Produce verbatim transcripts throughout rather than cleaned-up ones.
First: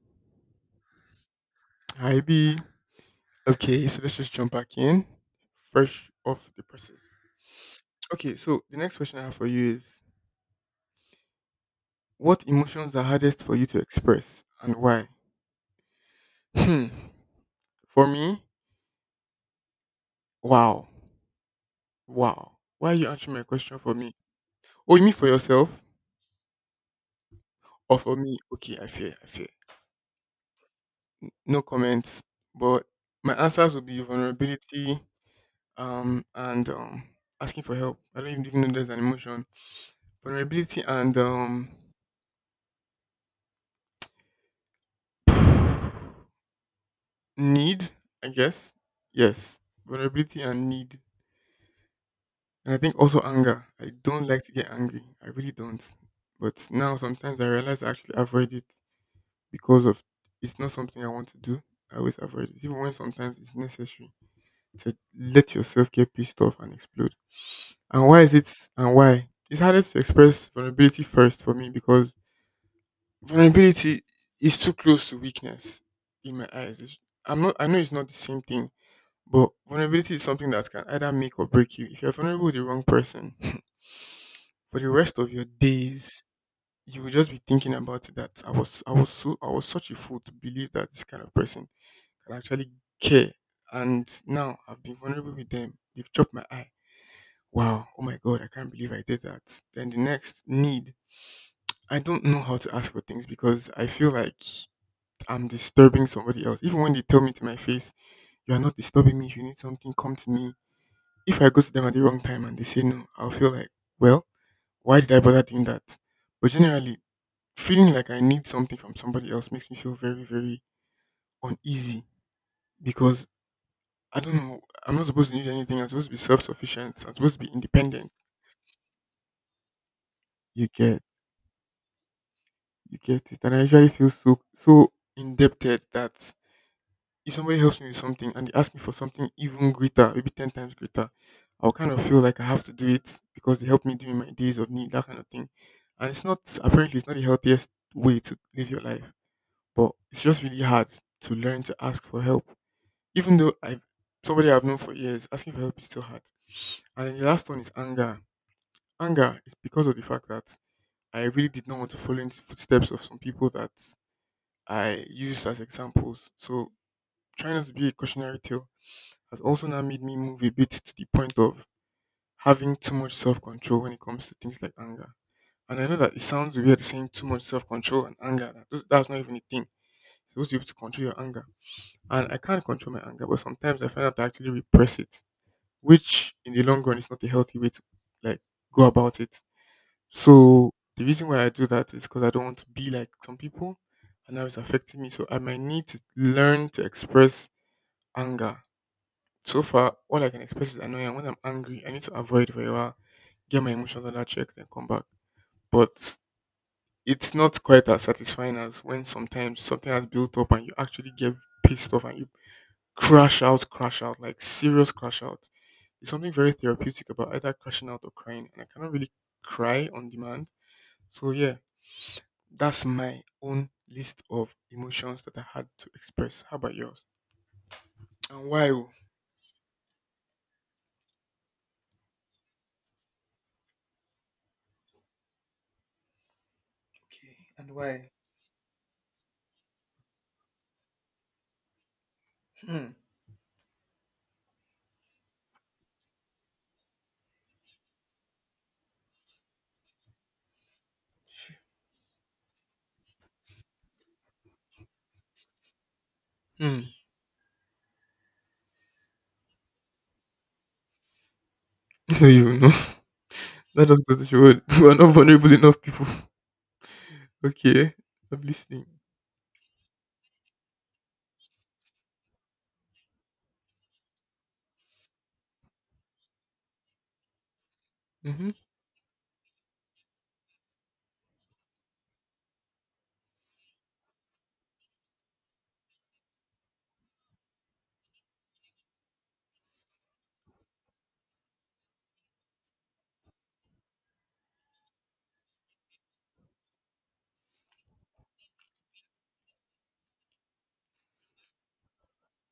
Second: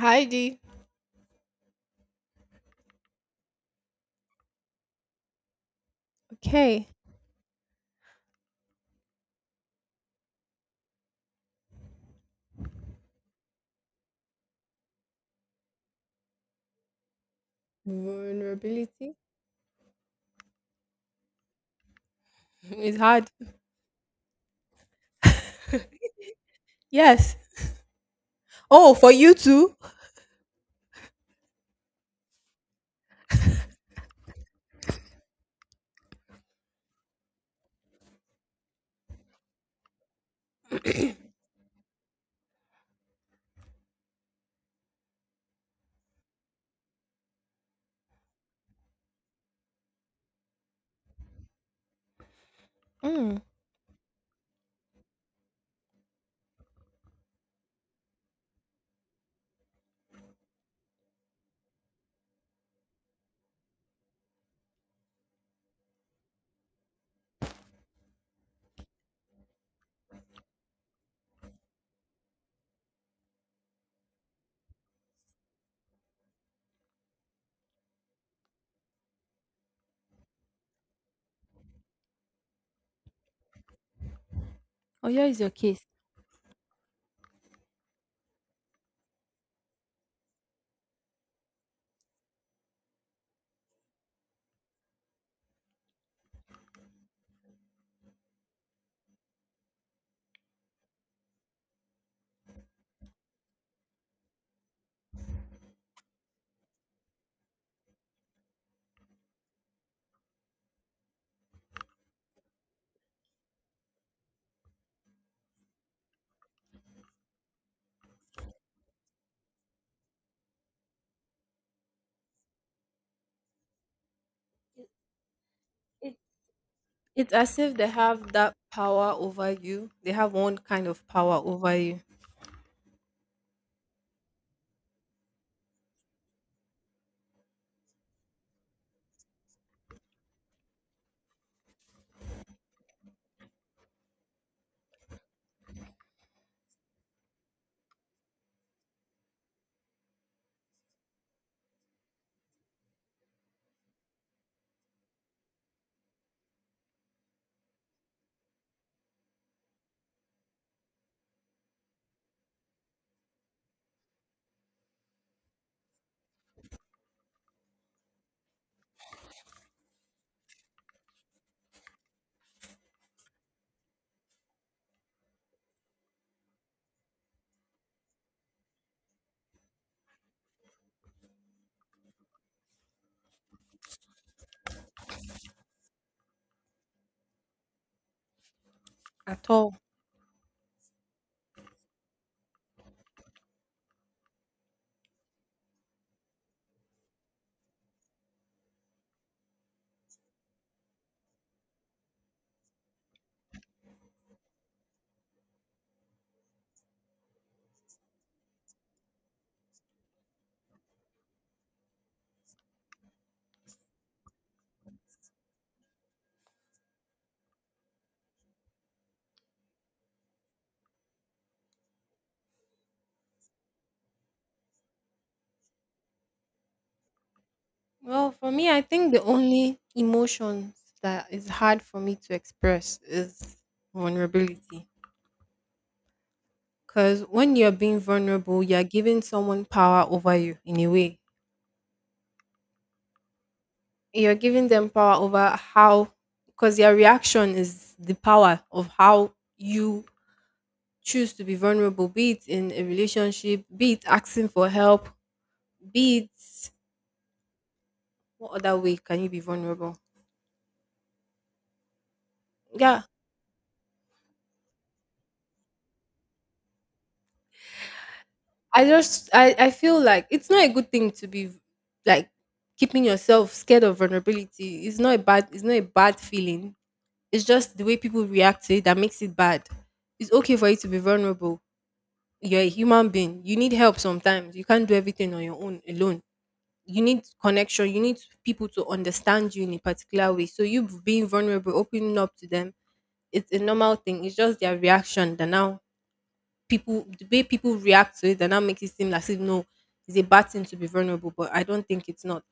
Heidi, Hi B. Okay, so let's just jump back in. Fresh off the okay. presses. Okay, so the next question I have for you is what emotions are hardest for you to express and why? Hmm. For me, Vulnerability wow. Wow. Why are is you hard. answering my question for me? Oh, you mean for yourself? Yes. Or for me? Okay, I Oh, for fear, I you fear. too. No comments. But my answers will be vulnerability, um, and um asking for help. I don't even know there's an emotion. Vulnerability and um need, I guess. Yes. Vulnerability and need. And I think also Mm. anger. I don't like to get angry. I really don't. But now sometimes I realize I actually avoid it because of it's not something I want to do. I always avoid it. Even when sometimes it's necessary to let yourself get pissed off and explode. And why is it and why? It's harder to express vulnerability first for me because vulnerability is too close to weakness in my eyes. It's- I'm not I know it's not the same thing. But vulnerability is something that can either make or break you. If you're vulnerable with the wrong person, for the Oh, rest here of is your your case. days, you will just be thinking about it that I was I was so I was such a fool to believe that this kind of person can actually care. And now I've been vulnerable with them. They've chopped my eye. Wow, oh my god, I can't believe I did that. Then the next need. I don't know how to ask for things because I feel like I'm disturbing somebody else. Even when they tell me to my face, you are not disturbing me. If you need something, come to me. If I go to them at the wrong time and they say no, I'll feel like, well, why did I bother doing that? But generally, feeling like I need something from somebody else makes me feel very, very uneasy because I don't know. I'm not supposed to need anything. I'm supposed to It, be self-sufficient. I'm it's supposed to be as if they independent. have that power over you. They have one You kind get, of power over you you get it. And I usually feel so, so indebted that if somebody helps me with something and they ask me for something even greater, maybe ten times greater, I'll kind of feel like I have to do it because they helped me during my days of need, that kind of thing. And it's not, apparently, it's not the healthiest way to live your life, but it's just really hard to learn to ask for help. Even though I've, somebody I've known for years, asking for help is still hard. And then the last one is anger. Anger is because of the fact that I really did not want to follow in the footsteps of some people that I used as examples. So trying not to be a cautionary tale has also now made me move a bit to the point of having too much self control when it comes to things like anger. And I know that it sounds weird saying too much self control and anger. That those- that's not even a thing. You're supposed to be able to control your anger. And I can't control my anger, but sometimes I find out I actually repress it, which in the long run is not a healthy way to like go about it. at all. So the reason why I do that is because I don't want to be like some people, and now it's affecting me. So I might need to learn to express anger. So far, all I can express is annoying. And when I'm angry, I need to avoid for a while, get my emotions under check, then come back. But it's not quite as satisfying as when sometimes something has built up and you actually get pissed off and you crash out, crash out, like serious crash out. It's something very therapeutic about either crashing out or crying, and I cannot really cry on demand. So yeah, that's my own list of emotions that I had to express. How about yours? Well, And for why? me, I Oh? think the only emotions that is hard for me to express is vulnerability. Because Okay, when and you're being why? vulnerable, you're giving someone power over you in a way. Hmm. You're giving them power over how because their reaction is the power of how you choose to be vulnerable, be it in a relationship, be it asking for help, be it Hmm. what other way can you be vulnerable? Do you know. Yeah. That just goes to show, we- are not vulnerable enough people. Okay, I'm I listening. just I, I feel like it's not a good thing to be like keeping yourself scared of vulnerability. It's not a bad it's not a bad feeling. It's just the way people Mm-hmm. react to it that makes it bad. It's okay for you to be vulnerable, you're a human being. You need help sometimes. You can't do everything on your own alone. You need connection. You need people to understand you in a particular way. So you being vulnerable, opening up to them, it's a normal thing. It's just their reaction that now people the way people react to it that now makes it seem like no, it's a bad thing to be vulnerable. But I don't think it's not.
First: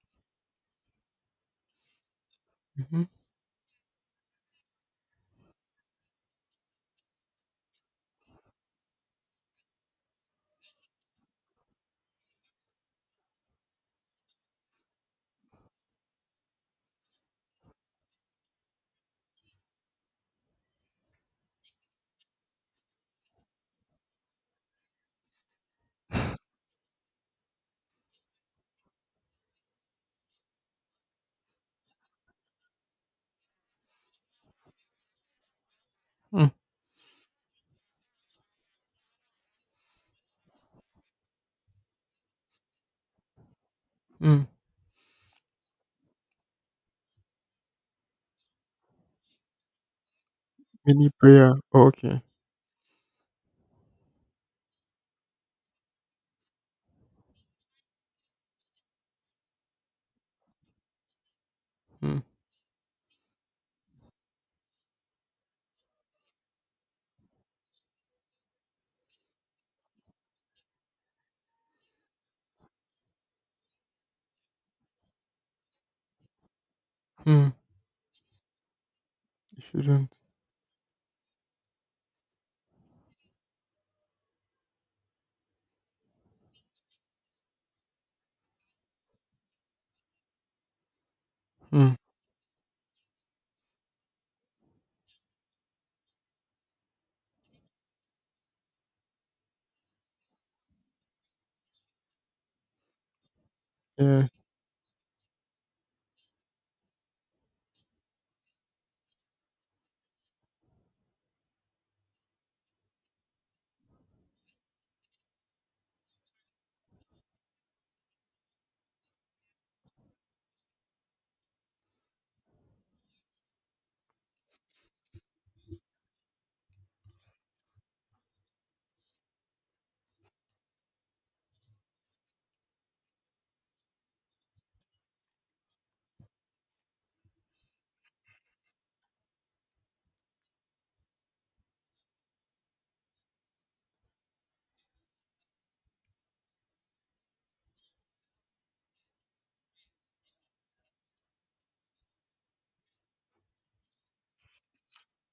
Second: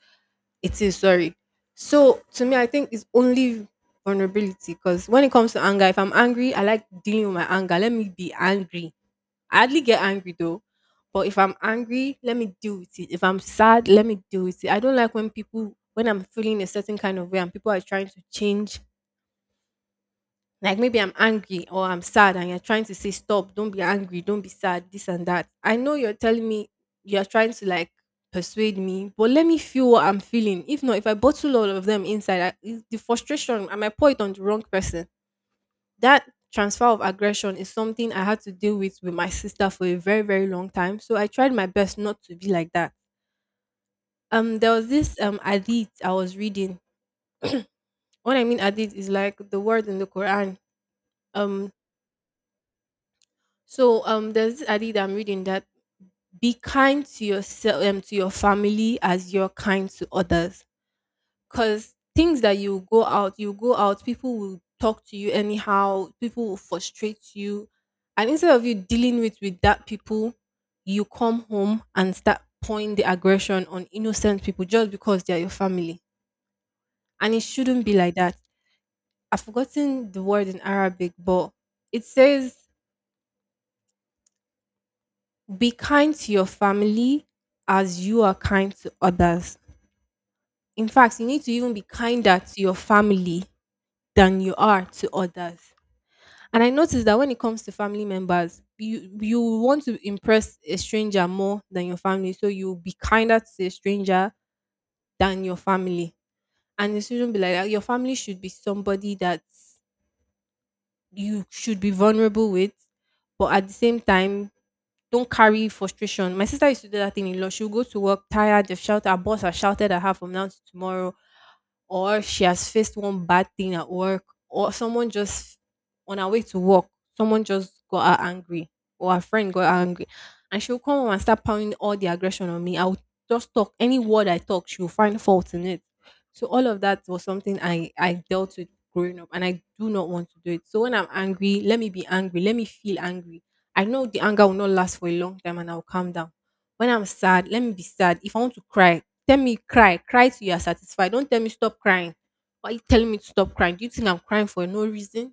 It is, sorry. So to me, I think Mm-hmm. it's only vulnerability, because when it comes to anger, if I'm angry, I like dealing with my anger. Let me be angry. I hardly get angry though. But if I'm angry, let me deal with it. If I'm sad, let me deal with it. I don't like when people when I'm feeling a certain kind of way and people are trying to change. Like maybe I'm angry or I'm sad and you're trying to say stop, don't be angry, don't be sad, this and that. I know you're telling me, you're trying to like persuade me, but let me feel what I'm feeling. If not, if I bottle all of them inside, I, it's the frustration, I might pour it on the wrong person. That Mm, transfer of aggression is something I had to deal with with my sister for a very, very long time. So I tried my best not to be like that. mm. Um, there was this um hadith I was reading. What I mean, hadith is like the word in the Quran. We prayer. Um, Oh, okay. so um, there's this hadith I'm reading that, be kind to yourself, um to your family as you're kind to others. Cause Mm, things that you go out, you go out, people will talk to you anyhow, people will frustrate you. And instead of you dealing with with that people, you come home and start pouring the aggression on innocent people just because they are your family. And it mm. shouldn't be like that. I've You forgotten shouldn't. the word in Arabic, but it says, be kind to your family as you are kind to others. In fact, you need to even be Mm. kinder to your family than you are to others. And I noticed that when it comes to family members, you you want to impress a stranger more than your family. So you'll be kinder to a Yeah. stranger than your family. And it shouldn't be like that. Your family should be somebody that you should be vulnerable with, but at the same time, don't carry frustration. My sister used to do that thing a lot. She'll go to work tired, they've shouted, her boss has shouted at her from now to tomorrow, or she has faced one bad thing at work, or someone just on her way to work, someone just got her angry, or her friend got her angry, and she'll come home and start pounding all the aggression on me. I'll just talk any word I talk, she'll find fault in it. So all of that was something I I dealt with growing up, and I do not want to do it. So when I'm angry, let me be angry, let me feel angry. I know the anger will not last for a long time, and I'll calm down. When I'm sad, let me be sad. If I want to cry, tell me cry, cry till you are satisfied. Don't tell me stop crying. Why are you telling me to stop crying? Do you think I'm crying for no reason?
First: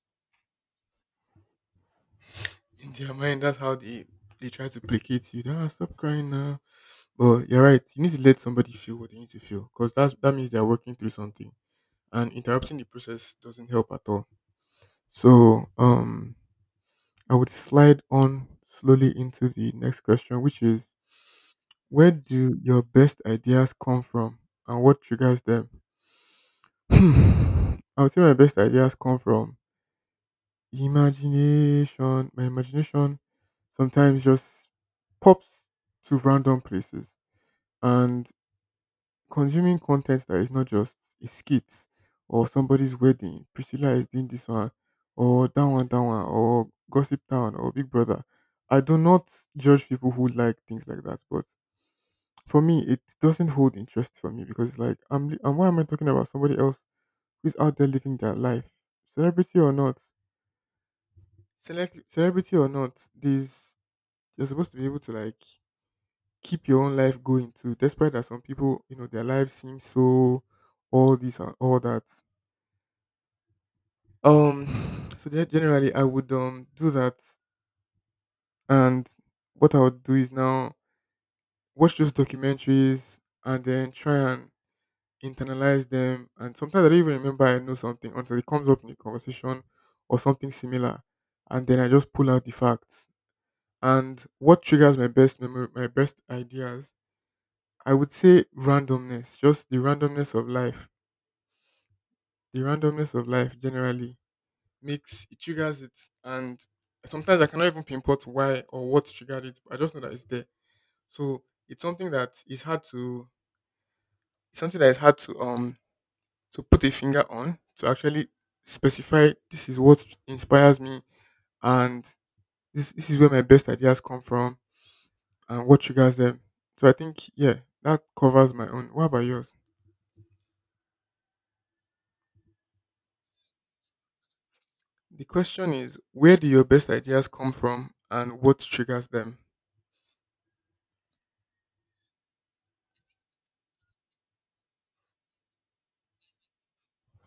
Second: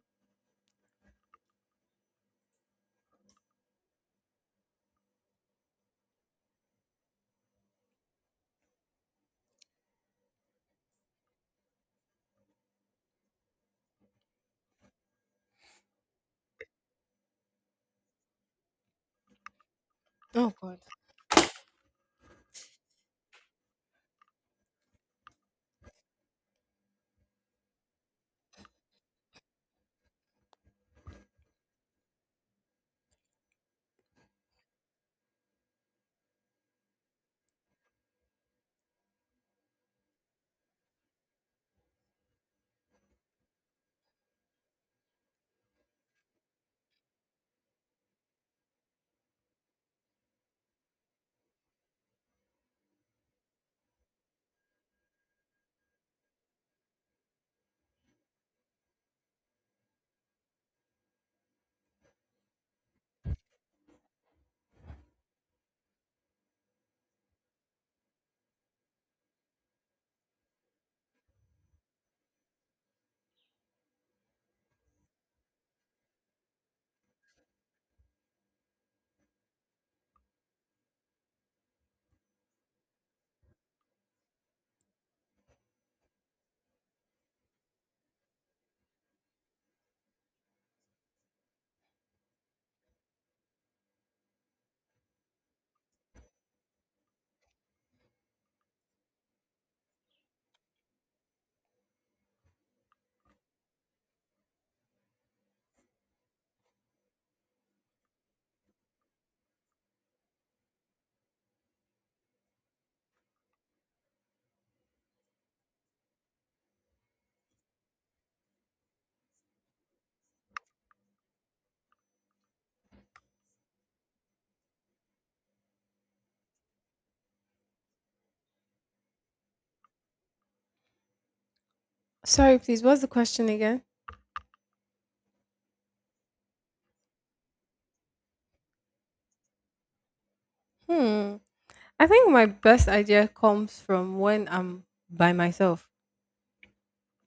In their mind, that's how they they try to placate you. Ah, stop crying now. But you're right. You need to let somebody feel what they need to feel, because that's that means they're working through something, and interrupting the process doesn't help at all. So, um, I would slide on slowly into the next question, Oh which God. is where do your best ideas come from and what triggers them? Hmm. I would say my best ideas come from imagination. My imagination sometimes just pops to random places. And consuming content that is not just a skit or somebody's wedding, Priscilla is doing this one, or that one, that one, or Gossip Town, or Big Brother. I do not judge people who like things like that, but for me, it doesn't hold interest for me because like I'm li- and why am I talking about somebody else who's out there living their life, celebrity or not, Celeb- celebrity or not, these you're supposed to be able to like keep your own life going too. Despite that some people, you know, their lives seem so all this and all that. Um, so gen- generally I would um do that, and what I would do is now watch those documentaries and then try and internalize them, and sometimes I don't even remember I know something until it comes up in a conversation or something similar, and then I just pull out the facts. And what triggers my best memory, my best ideas, I would say randomness, just the randomness of life, the randomness of life generally makes it triggers it, and sometimes I cannot even pinpoint why or what triggered it. But I just know that it's there. So it's something that is hard to, it's something that is hard to um to put a finger on, to actually specify this is what inspires me and this this is where my best ideas come from and what triggers them. So I think yeah, that covers my own. What about yours? Sorry, please, what's the question again? The question is where do your best ideas come from and what triggers them? Hmm. I think my best idea comes from when I'm by myself,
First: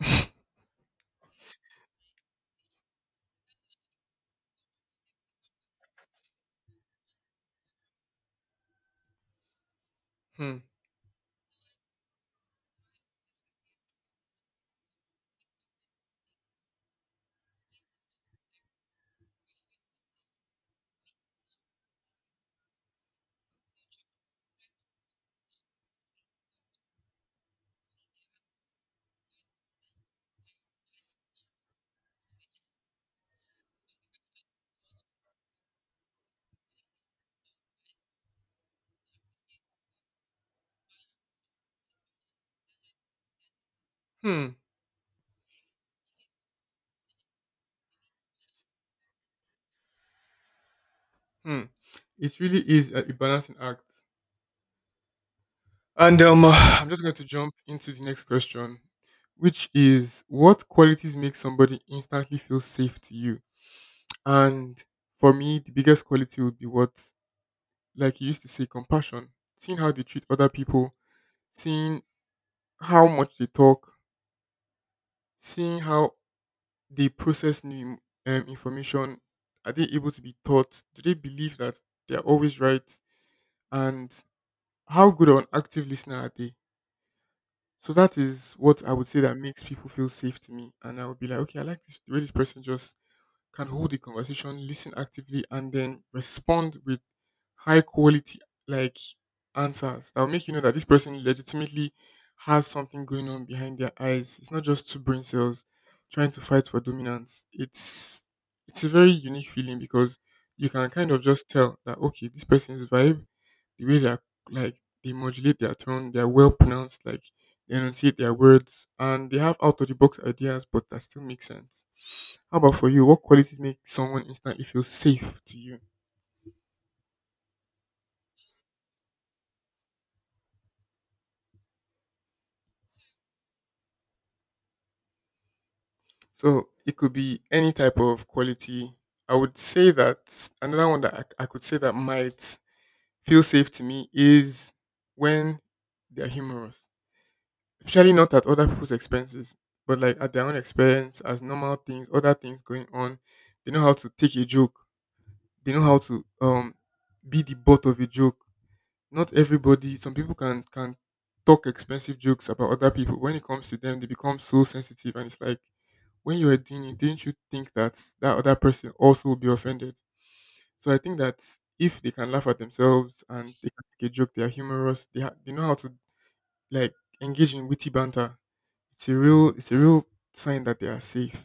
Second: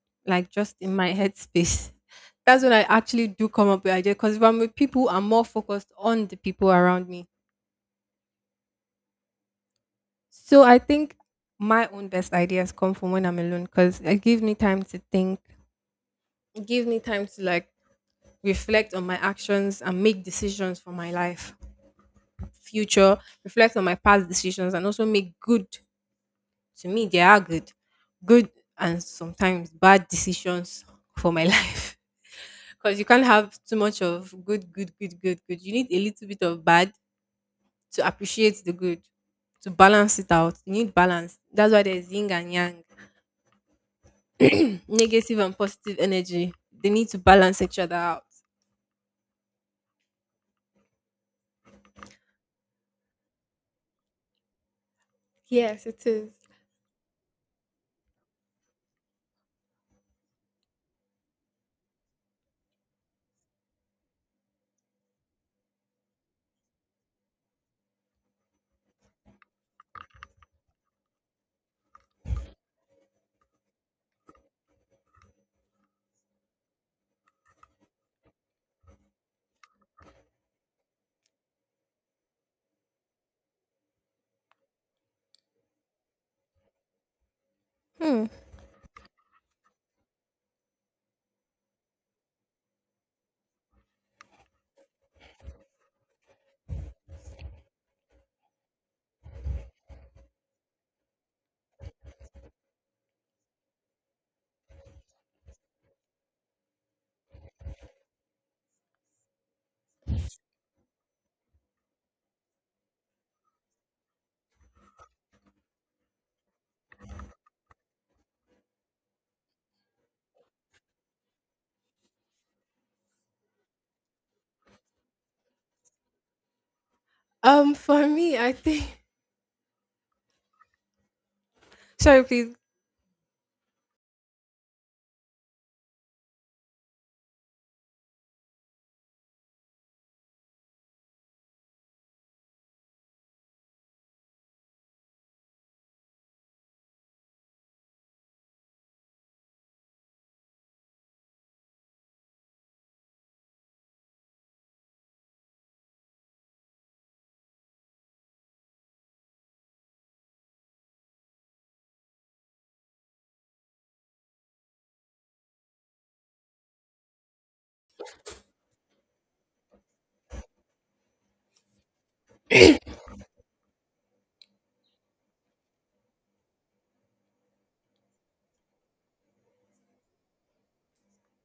like just in my headspace. That's when I actually do come up with ideas. Because if I'm with people, I'm more focused on the people around me. Hmm. So I think my own best ideas come from when I'm alone because it gives me time to think. It gives me time to like reflect on my actions and make decisions for my life future, reflect on my past decisions and also make good, to me they are good, good, and sometimes bad decisions for my life, because you can't have too much of good good good good good, you need a little bit of bad to appreciate the good, to balance it out, you need balance, that's why there's yin and yang. Hmm. Negative and positive energy, they need to balance each other out. Hmm. It really is a a balancing act. Yes, it And is. um, I'm just going to jump into the next question, which is what qualities make somebody instantly feel safe to you? And for me, the biggest quality would be what, like you used to say, compassion. Seeing how they treat other people, seeing how much they talk, seeing how they process new, um, information. Are they able to be taught? Do they believe that they are always right? And how good of an active listener are they? So that Hmm. is what I would say that makes people feel safe to me. And I would be like, okay, I like this, the way this person just can hold a conversation, listen actively, and then respond with high quality like answers that will make you know that this person legitimately has something going on behind their eyes. It's not just two brain cells trying to fight for dominance. It's it's a very unique feeling because you can kind of just tell that okay, this person's vibe, the way they're like they modulate their tone, they're well pronounced, like they enunciate their words, and they have out of the box ideas, but that still makes sense. How about for you? What qualities make someone instantly feel safe to you? Um, for me, I think, sorry, please. So it could be any type of quality. I would say that another one that I, I could say that might feel safe to me is when they're humorous, especially not at other people's expenses, but like at their own expense, as normal things, other things going on. They know how to take a joke. They know how to um be the butt of a joke. Not everybody, some people can can talk expensive jokes about other people. When it comes to them they become so sensitive, and it's like when you were doing it, didn't you think that that other person also will be offended? So I think that if they can laugh at themselves and they can make a joke, they are humorous. They, ha- they know how to like engage in witty banter. It's a real it's a real sign that they are safe.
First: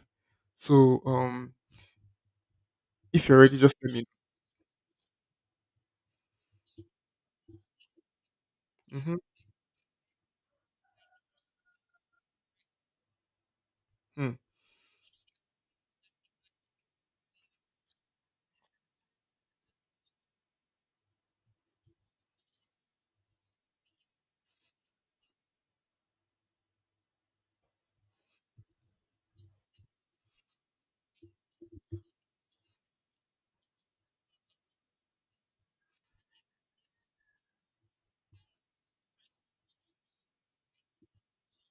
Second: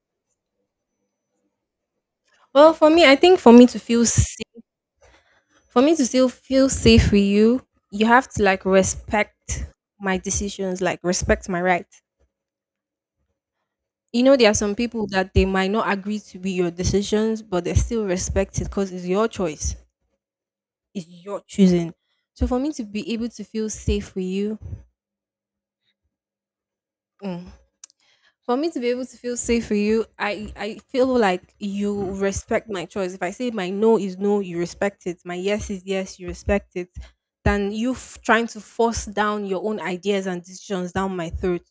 So um Well, for me, I if you're think for ready me just to tell me. feel safe, for me to still feel safe with you, you have to like Mm-hmm. respect my decisions, like respect my right. You Hmm, know, there are some people that they might not agree to be your decisions, but they still respect it because it's your choice, it's your choosing. So for me to be able to feel safe with you, mm, for me to be able to feel safe for you, I I feel like you respect my choice. If I say my no is no, you respect it. My yes is yes, you respect it. Than you f- trying to force down your own ideas and decisions down my throat.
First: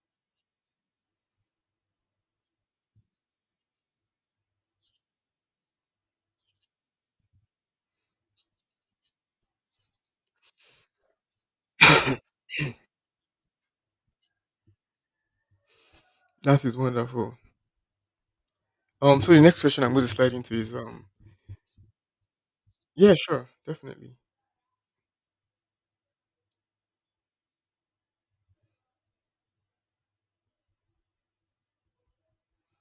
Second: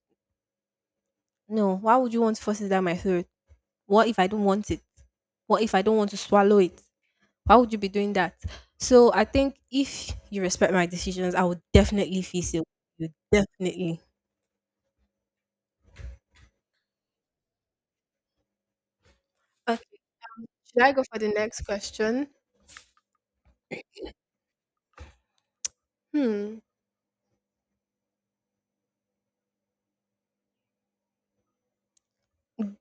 No, why would you want to force it down my throat? What if I don't want it? What if I don't want to swallow it? Why would you be doing that? So I think if you respect my decisions, I would definitely feel safe with you, definitely. that is wonderful. Um so the next question Okay, I'm going to slide into is should I go um for the next question? yeah, sure, definitely. Hmm.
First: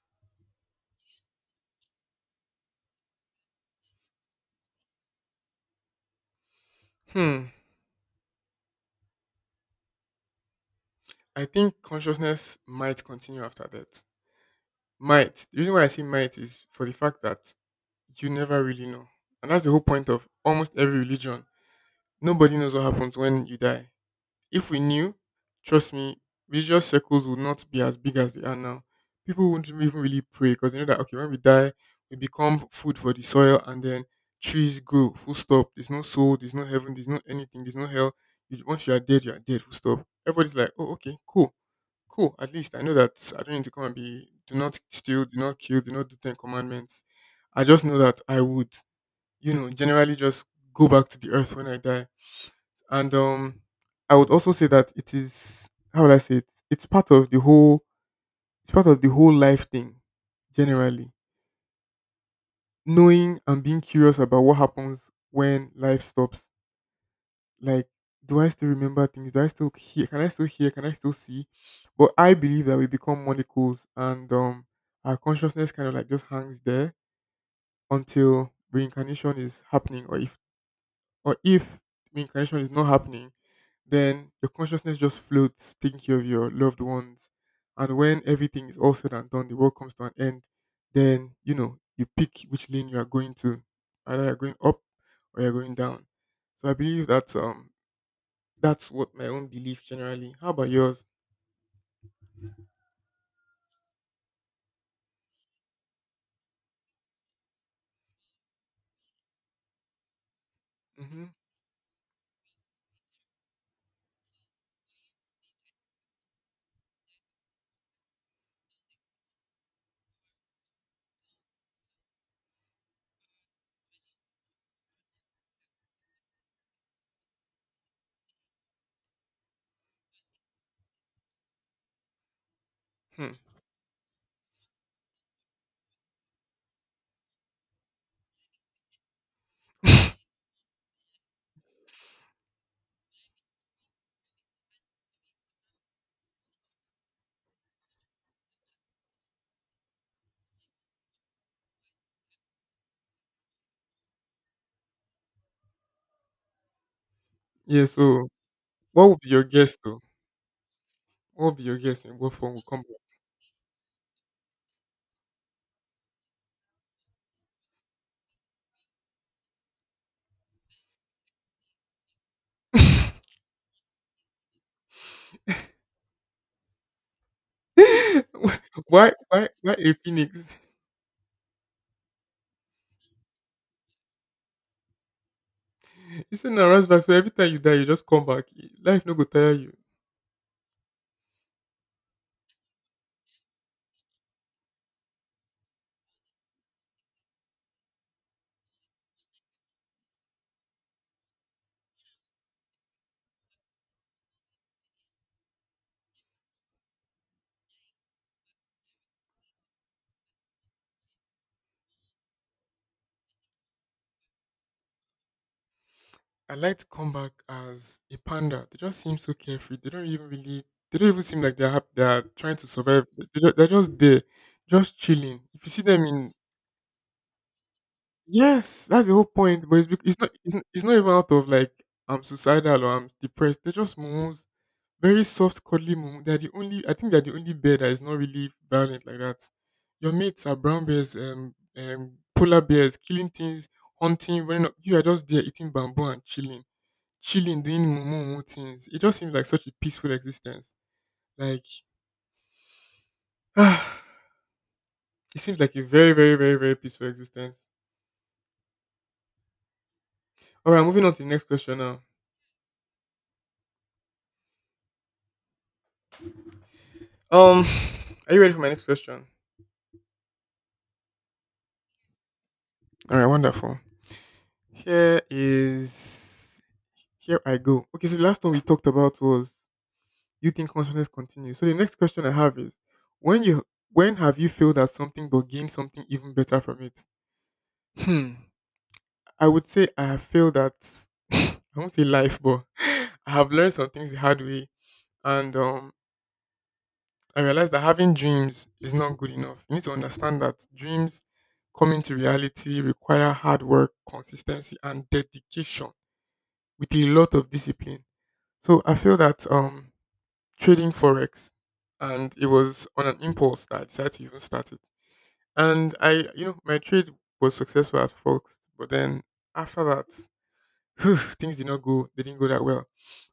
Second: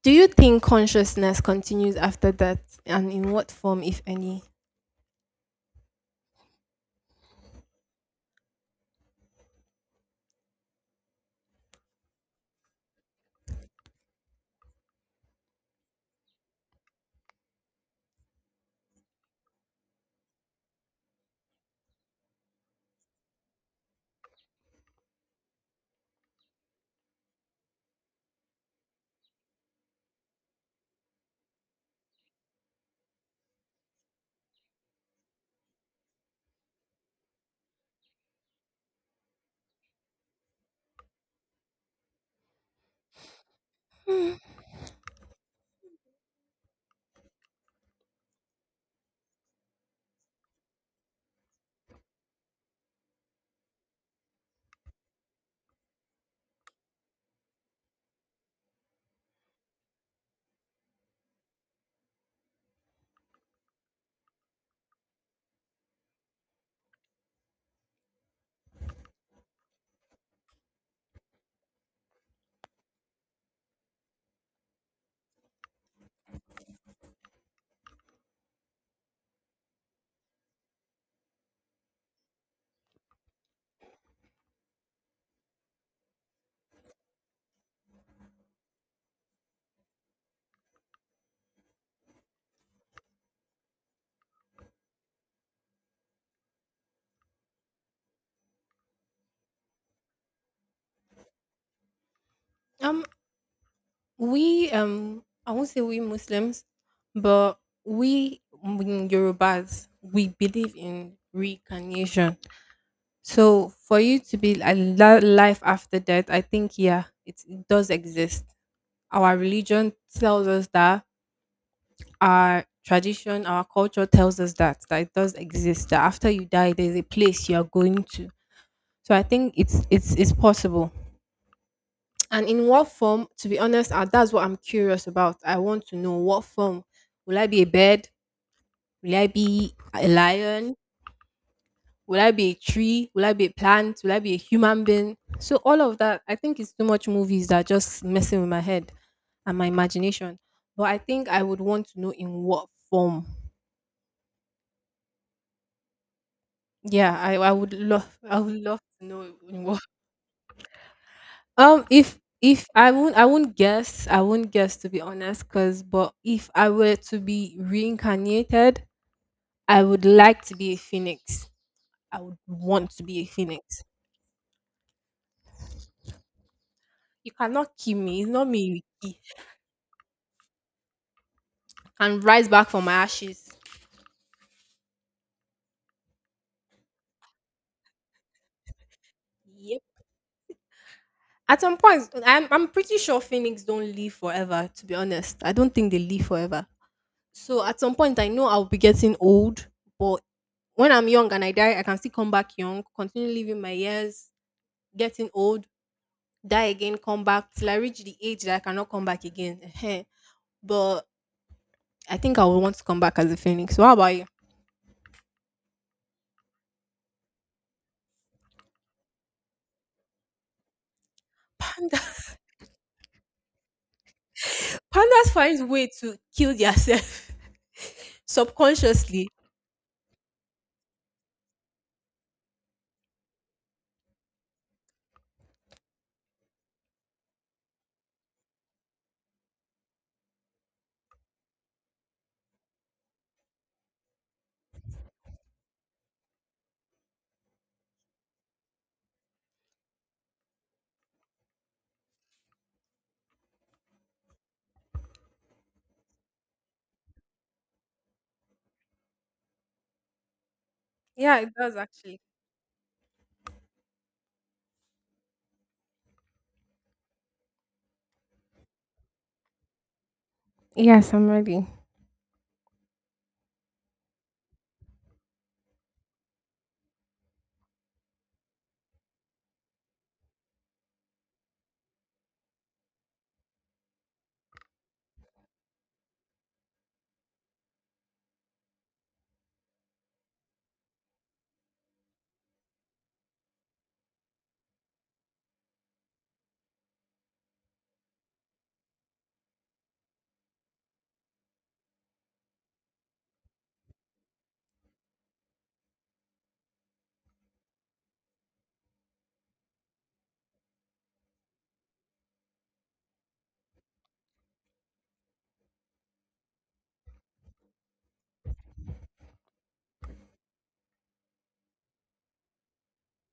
Do you think consciousness continues after death, and in what form, if any? Hmm. I think consciousness might continue after death. Might. The reason why I say might is for the fact that you never really know. And that's the whole point of almost every religion. Nobody knows what happens when you die. If we knew, trust me, religious circles would not be as big as they are now. People wouldn't even really pray because they know that, okay, when we die, we become food for the soil and then trees grow, full stop. There's no soul, there's no heaven, there's no anything, there's no hell. You- Once you are dead, you are dead, full stop. Everybody's like, oh, okay, cool. Cool. At least I know that I don't need to come and be Hmm. do not steal, do not kill, do not do ten commandments. I just know that I would, you know, generally just go back to the earth when I die. And um I would also say that it is how would I say it? It's part of the whole it's part of the whole life thing, generally. Knowing and being curious about what happens when life stops, like, do I still remember things? Do I still hear? Can I still hear? Can I still see? But I believe that we become molecules, and um our consciousness kind of like just hangs there until reincarnation is happening, or if or if reincarnation is not happening, then your consciousness just floats thinking of your loved ones. And when everything is all said and done, the world comes to an end, then you know, you pick which lane you are going to. Either you're going up or you're going down. So I believe that um that's what my own belief generally. How about yours? Um, we um, I won't say we Muslims, but we in Yorubas we believe in Mm-hmm. reincarnation. So for you to be alive life after death, I think yeah, it, it does exist. Our religion tells us that. Our tradition, our culture tells us that that it does exist. That after you die, there's a place you are going to. So I think it's it's it's possible. And in what form, Hmm. to be honest, uh, that's what I'm curious about. I want to know what form. Will I be a bird? Will I be a lion? Will I be a tree? Will I be a plant? Will I be a human being? So all of that, I think it's too much movies that are just messing with my head and my imagination. But I think I would want to know in what form. Yeah, I, I would Yeah, love, so I would love to what would be know your in guess what. though? What would be your Um, guess and if what form will If come I won't, I won't guess. I won't guess, to be honest, cause but if I were to be reincarnated, I would like to be a phoenix. I would want to back? be a phoenix. You cannot kill me. It's not me you why, why, kill. why why a phoenix? I can rise back from my ashes. You see, now back. So every time you die, you just come back. Life no go tire you. Yep. At some point, I'm I'm pretty sure phoenix don't live forever. To be honest, I don't think they live forever. So at some point, I know I'll be getting old, but when I'm young and I die, I can still come back young, continue living my years, getting old, die again, come back till I reach the age that I cannot come back again. Ehen. But I think I would want to come back as a phoenix. What about you? I like to come back as a panda. They just seem so carefree. They don't even really. They don't even seem like they're happy. Panda? They're trying to survive. They- They're just, they're just there, just Pandas chilling. If find you see way them to in. kill themselves Yes, that's the whole subconsciously. point. But it's, bec- it's not it's, not- It's not even out of like I'm suicidal or I'm depressed. They're just moons, very soft, cuddly moons. They're the only I think they're the only bear that is not really violent like that. Your mates are brown bears, um, um, polar bears, killing things, hunting. When you are just there eating bamboo and chilling, chilling, doing mumu things. It just seems like such a peaceful existence. Like ah, it seems like a very, very, very, very peaceful existence. All right, moving on to the Yeah, next it does question now. actually. Um, are you ready for my next question? Yes, I'm ready. All right, wonderful. Here is here I go. Okay, so the last one we talked about was you think consciousness continues. So the next question I have is when you when have you failed at something but gained something even better from it? Hmm. I would say I have failed at I won't say life, but I have learned some things the hard way, and um, I realized that having dreams is not good enough. You need to understand that dreams coming to reality require hard work, consistency, and dedication with a lot of discipline. So I feel that um trading forex, and it was on an impulse that I decided to even start it. And I you know, my trade was successful at first, but then after that things did not go they didn't go that well.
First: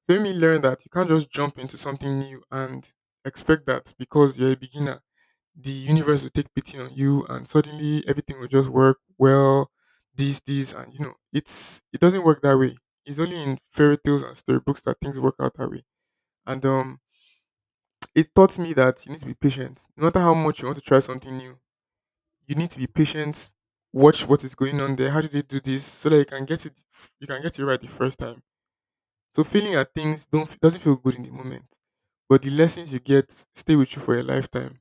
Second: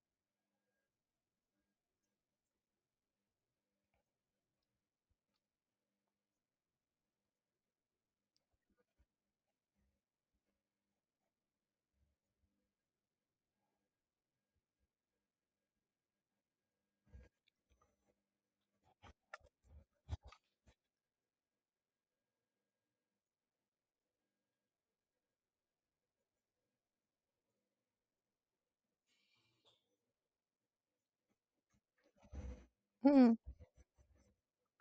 So it made me learn that you can't just jump into something new and expect that because you're a beginner, the universe will take pity on you and suddenly everything will just work well, this this and you know it's it doesn't work that way. It's only in fairy tales and storybooks that things work out that way. And um it taught me that you need to be patient no matter how much you want to try something new. You need to be patient, watch what is going on there, how do they do this, so that you can get it, you can get it right the first time. So failing at things don't doesn't feel good in the moment, but the lessons you get Hmm. stay with you for a lifetime.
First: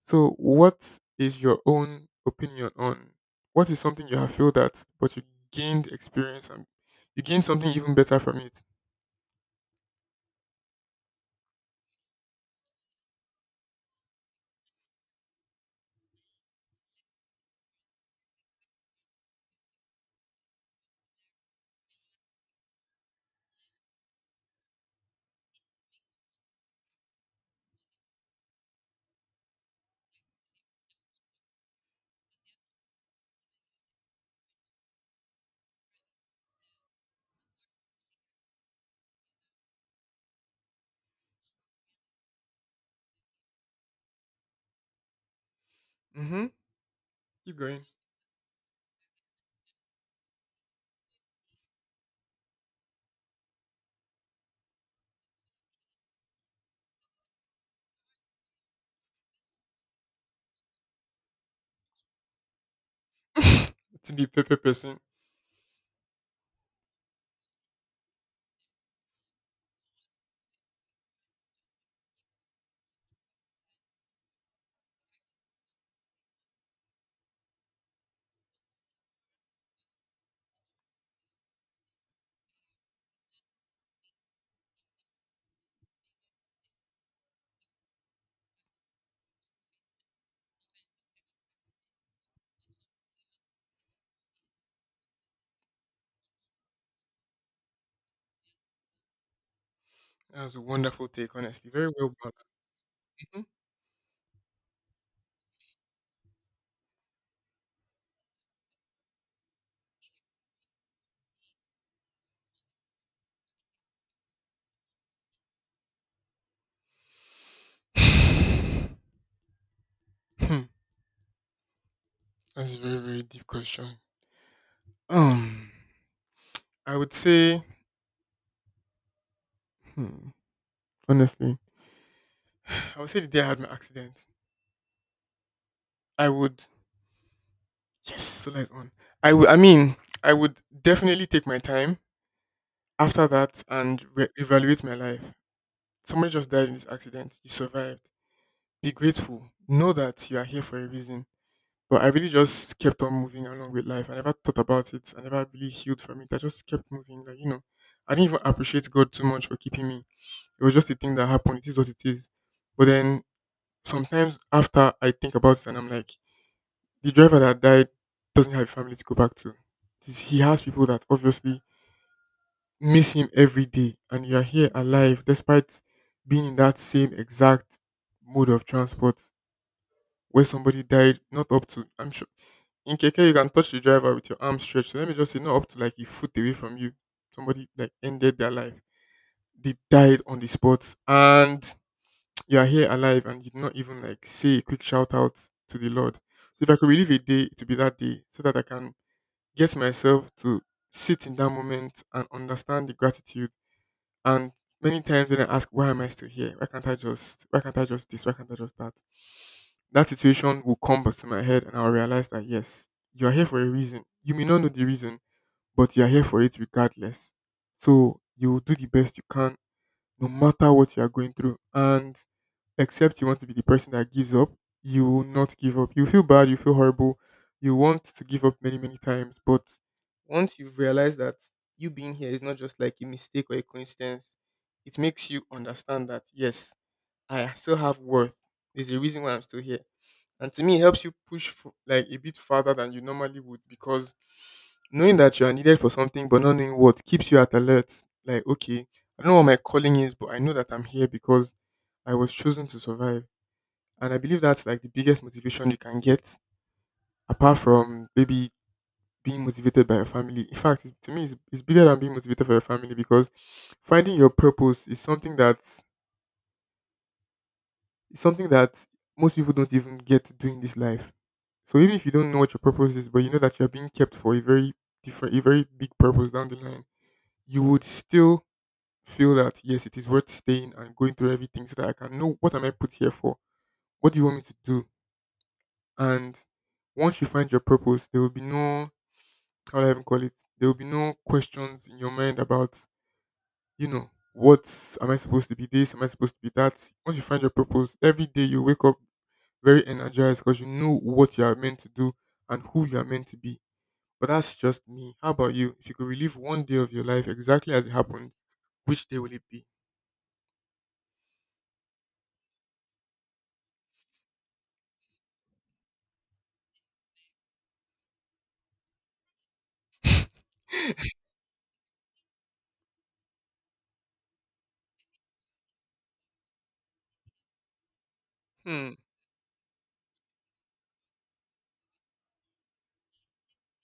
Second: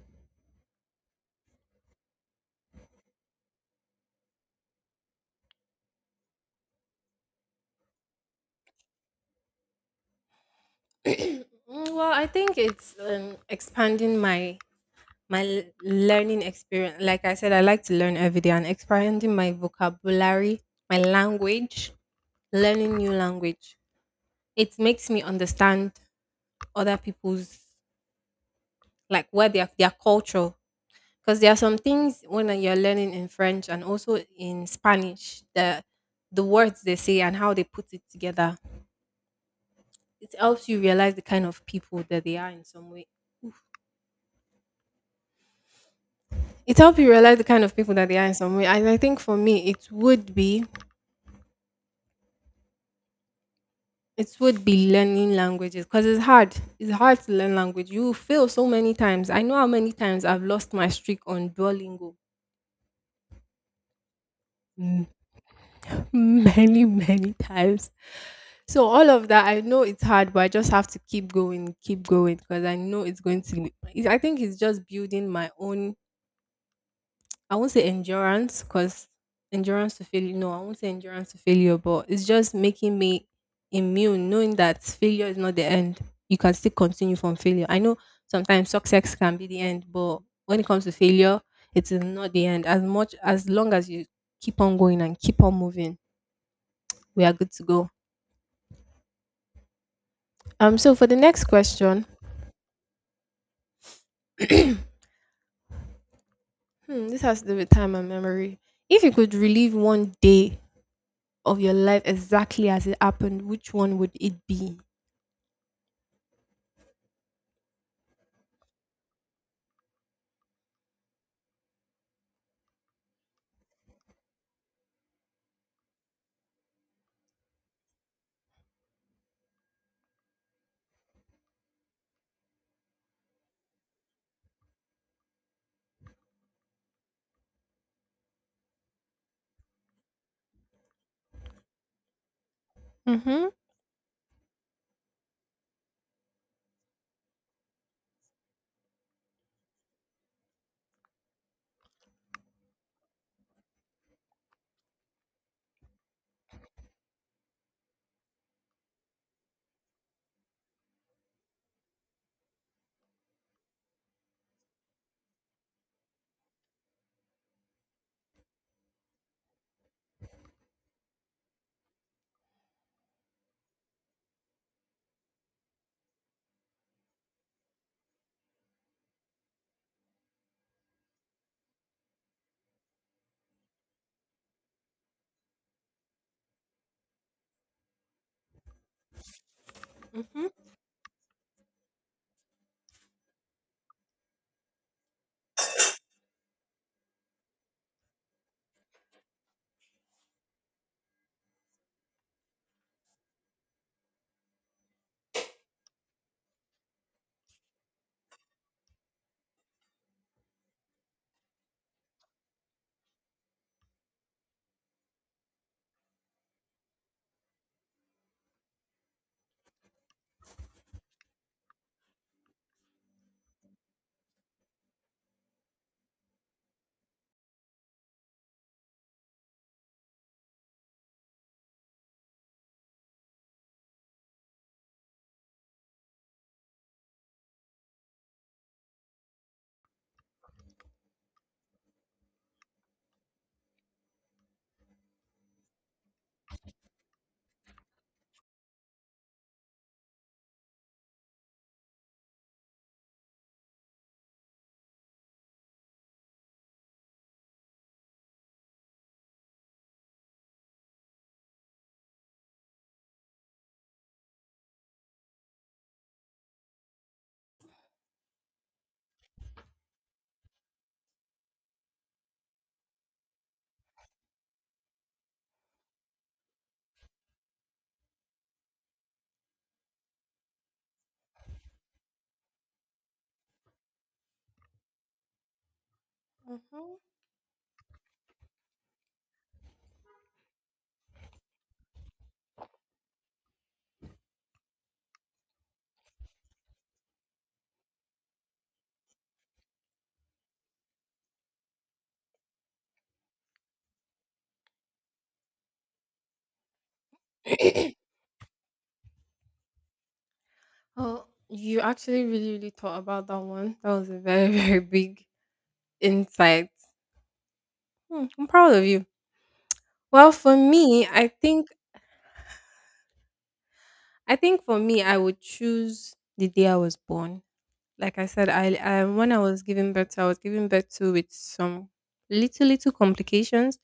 So, what is your own opinion on what is something you have failed at, but you gained experience and you gained something even better from it? Mm, well, I think it's um, expanding my my l- learning experience. Like I said, I like to learn every day, and expanding my vocabulary, my language, learning new language. It makes me understand other people's, like where their their culture, because there are some things when you're learning in French and also in Spanish, the the words they say and how they put it together. It helps you realize the kind of people that they are in some way. Mm-hmm. It helps you realize the Keep kind of going. people that they are in some way. And I think for me, it would be it would be learning languages because it's hard. It's hard to learn language. You fail so many times. I know how many times I've lost my streak on Duolingo. to the pepper person. Mm, Many, many times. So all of that, I know it's hard, but I just have to keep going, keep going, because I know it's going to. Be- It, I think it's just building my own. I won't say endurance, because endurance to failure. No, I won't say endurance to failure, but it's just making me immune, knowing that failure is not the end. You can still continue from failure. I know sometimes success can be the end, but when it comes to failure, it is not the end. As much as long as you keep on going and keep on moving, we are good to go. That was a Um. So for wonderful the take, next honestly. Very question. well done. Hmm, this has to do with time and memory. If you could relive one day of your life exactly as it happened, which one would it be? Mhm. Hmm. That's a very, very deep question. Um, I would say, hmm, honestly, I would say the day I had my accident, I would, yes, so lights on. I would, I mean, I would definitely take my time after Mm-hmm. that and re- evaluate my life. Somebody just died in this accident. You survived. Be grateful. Know that you are here for a reason. But I really just kept on moving along with life. I never thought about it. I never really healed from it. I just kept moving. Like, you know, I didn't even appreciate God too much for keeping me. It was just a thing that happened. It is what it is. But then sometimes after I think about it and I'm like, the driver that died doesn't have a family to go back to. This- He has people that obviously miss him every day and you are here alive despite being in that same exact mode of transport where somebody died, not up to, I'm sure in Keke you can touch the driver with your arm stretched. So let me just say not up to like a foot away from you. Somebody like ended their life. They died on Mm-hmm. the spot and you are here alive and you did not even like say a quick shout out to the Lord. So if I could relive a day, it would be that day so that I can get myself to sit in that moment and understand the gratitude, and many times when I ask, why am I still here? Why can't I just, why can't I just this? Why can't I just that? That situation will come back to my head and I'll realize that, yes, you're here for a reason. You may not know the reason, but you're here for it regardless. So you will do the best you can no matter what you are going through. And except you want to be the person that gives up, you will not give up. You feel bad, you feel horrible, you want to give up many, many times. But once you've realized that you being here is not just like a mistake or a coincidence, it makes you understand that, yes, I still have worth. There's a reason why I'm still here. And to me, it helps you push f- like a bit further than you normally would, because knowing that you are needed for something but not knowing what keeps you at alert. Like, okay, I don't know what my calling is, but I know that I'm here because I was chosen to survive. And I believe that's like the biggest motivation you can get, apart from maybe being motivated by your family. In fact, it- to me, it's, it's bigger than being motivated by your family because finding your purpose is something that is something that most people don't even get to do in this life. So even if you don't know what your purpose is, but you know that you're being kept for a very different, a very big purpose down the line, you would still feel that yes, it is worth staying and going through everything so that I can know what am I put here for? What do you want me to do? And once you find your purpose, there will be no how do I even call it? There will be no questions in your mind about, you know, what am I supposed to be this? Am I supposed to be that? Once you find your purpose, every day you wake up very energized because you know what you are meant to do and who you are meant to be. But that's just me. How about you? If you could relive one day of your life exactly as it Mm-hmm. happened, which day will it be? Oh, you actually really, really thought about that one. That was a very, very big insight. Hmm, I'm proud of you. Well, for me, I think I think for me, I would choose the day I was born. Like I said, I, Hmm. I when I was giving birth, to, I was giving birth to with some little little complications.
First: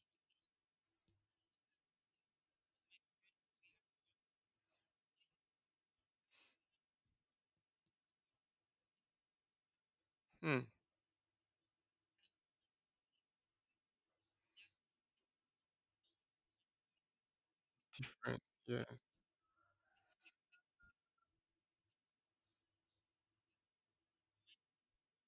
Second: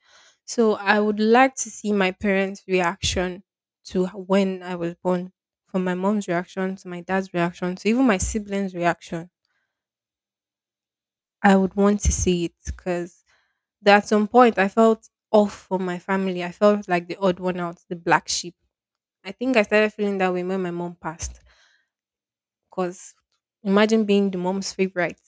So I would like to see my parents' reaction to h- when I was born, from my mom's reaction to my dad's reaction to even my siblings' reaction. Hmm. I would want to see it because at some point I felt off from my family. I felt like the odd one out, the black Different. sheep. Yeah. I think I started feeling that way when my mom passed because imagine being the mom's favorite,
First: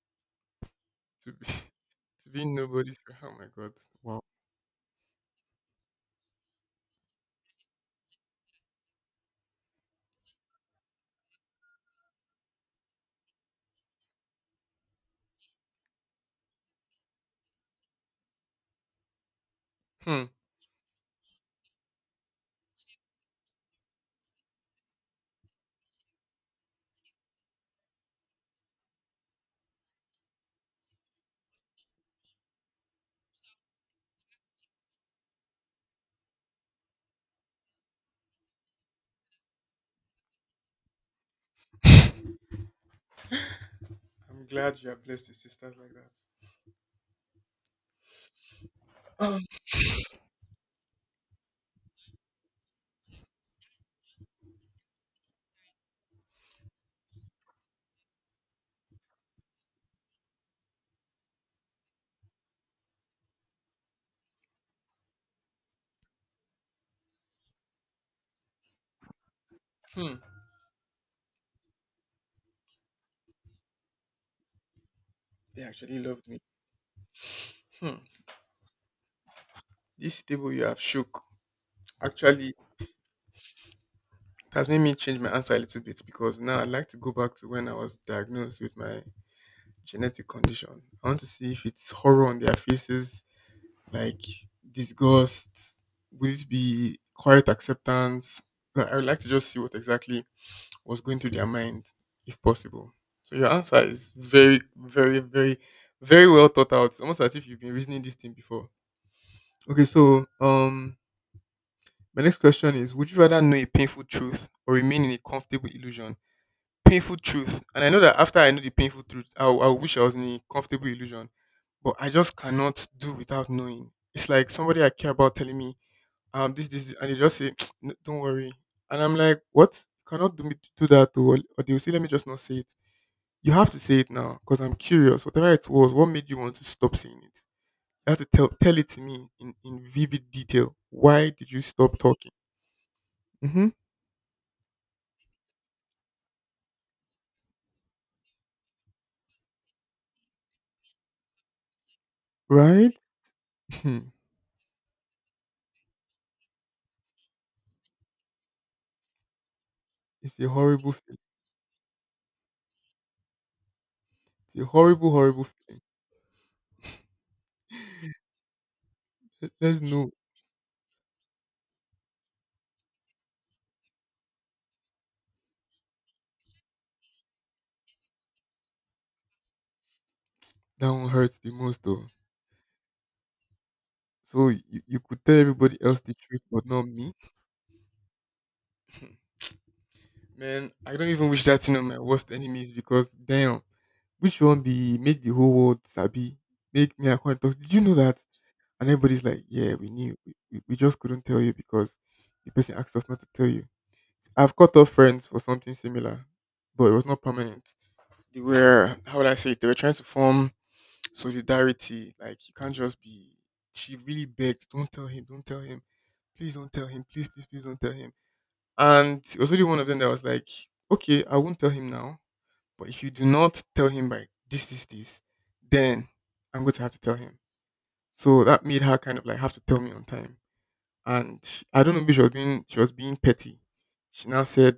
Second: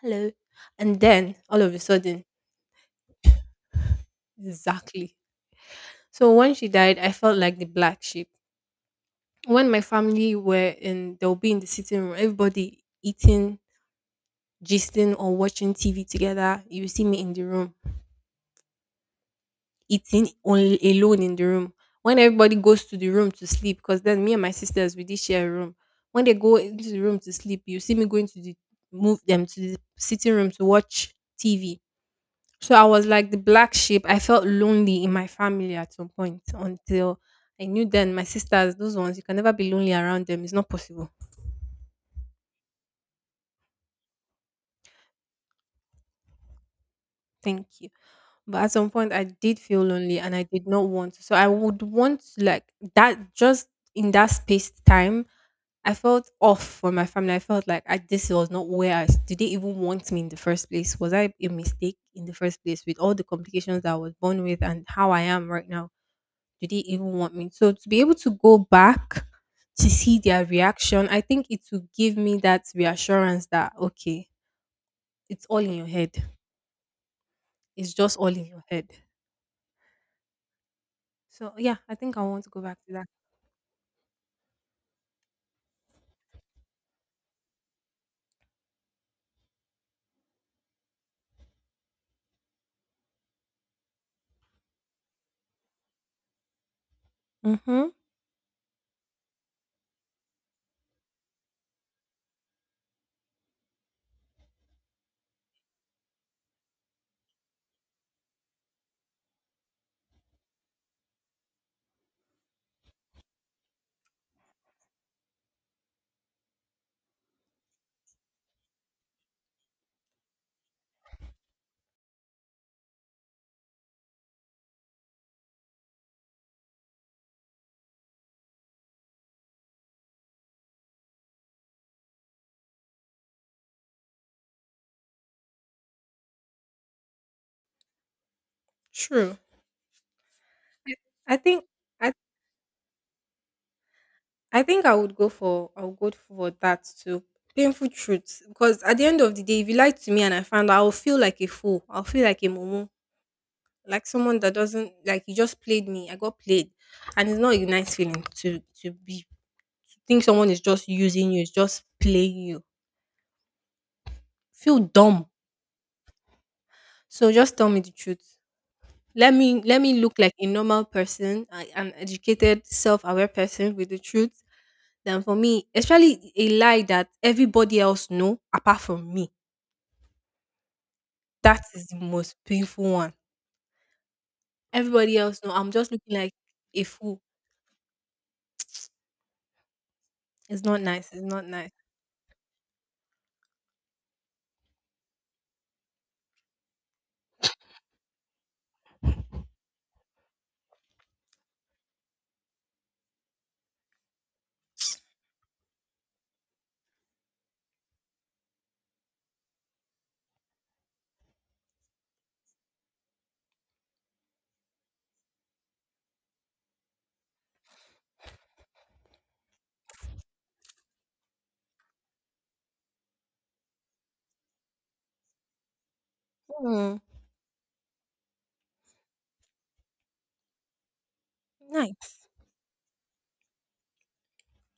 hello. And To then be all of a sudden, to be nobody's friend. Oh my god. Wow. exactly. So when she died, I felt like the black sheep. When my family were in, they'll be in the sitting room, everybody eating, gisting, or watching T V together. You see me in the room, Hmm. eating only alone in the room. When everybody goes to the room to sleep, because then me and my sisters, we did share a room. When they go into the room to sleep, you see me going to the, move them to the sitting room to watch T V. So I was like the black sheep. I felt lonely in my family at some point until I knew then my sisters, those ones, you can never be lonely around them. It's not possible. I'm glad you are blessed with sisters like that. Thank you. But at some point, I did feel lonely and I did not want to. So I would want to, like, that just in that space time, I felt off for my family. I felt like I, this was not where I s- did they even want me in the first place? Was I a mistake in the first place with all the complications that I was born with and how I am right now? Do they even want me? So to be able to go back to Hmm. see their reaction, I think it will give me that reassurance that okay, it's all They in your actually head. loved me. It's Hmm. just all in your head. This table you have shook, So yeah, I think I want to actually go back it to that. has made me change my answer a little bit because now I'd like to go back to when I was diagnosed with my genetic condition. I want to see if it's horror on their faces, like disgust. Would it be quiet Mm-hmm. acceptance? Like, I would like to just see what exactly what's going through their mind, if possible. So your answer is very, very, very, very well thought out. Almost as if you've been reasoning this thing before. Okay, so um, my next question is: would you rather know a painful truth or remain in a comfortable illusion? Painful truth, and I know that after I know the painful truth, I, I wish I was in a comfortable illusion, but I just cannot do without knowing. It's like somebody I care about telling me, um, this, this, and they just say, "Psst, don't worry," and I'm like, what? You cannot do me do that, or, or they'll say, let me just not say it. You have to say it now because I'm curious. Whatever it was, what made you want to stop saying it? You have to tell tell it to me True. in, in vivid detail. Why I did you think stop I talking? Mm-hmm. I think I would go for I would go for that too. Painful truth. Because at the end of the day, if you lied to me and I found out, I'll feel like a fool. I'll feel like a mumu. Right? Hmm. Like someone that doesn't like you just played me. I got played and it's not a nice feeling to to be to think It's a someone is just horrible feeling. using you, is just playing you. It's a Feel horrible, dumb. horrible feeling. So just tell me the truth. Let Let- me Let's let me know look like a normal person, a- an educated, self-aware person with the truth. Than for me, especially a lie that everybody else know apart from me. that one hurts the That most is the though. most painful one. So you, you Everybody could tell else know. I'm everybody just else the looking like truth, but not a me. fool. It's Man, not I don't nice. It's even wish not that nice. thing on my worst enemies because damn, which one be make the whole world sabi? Make me a contact. Did you know that? And everybody's like, yeah, we knew. We, we, we just couldn't tell you because the person asked us not to tell you. I've cut off friends for something similar, but it was not permanent. They were, how would I say it? They were trying to form solidarity. Like, you can't just be. She really begged, don't tell him, don't tell him. Please don't tell him. Please, please, please don't tell him. And it was only one of them that was like, okay, I won't tell him now. But if you do not tell him by this, this, this, then I'm going to have Hmm, to tell him. So that made her kind of like have to tell me on time, and I don't know if she nice. was being she was being petty. She now said,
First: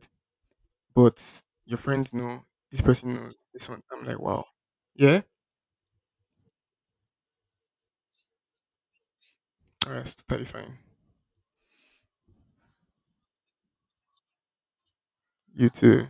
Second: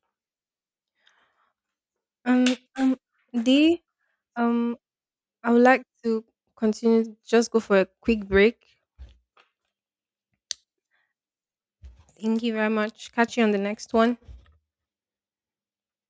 "But your friends know Um, this um, person knows this one." D, I'm like, "Wow, um, yeah, I would like to continue. Just go for a quick break. all right, it's totally fine. Thank you very much. Catch you on the next one. You too."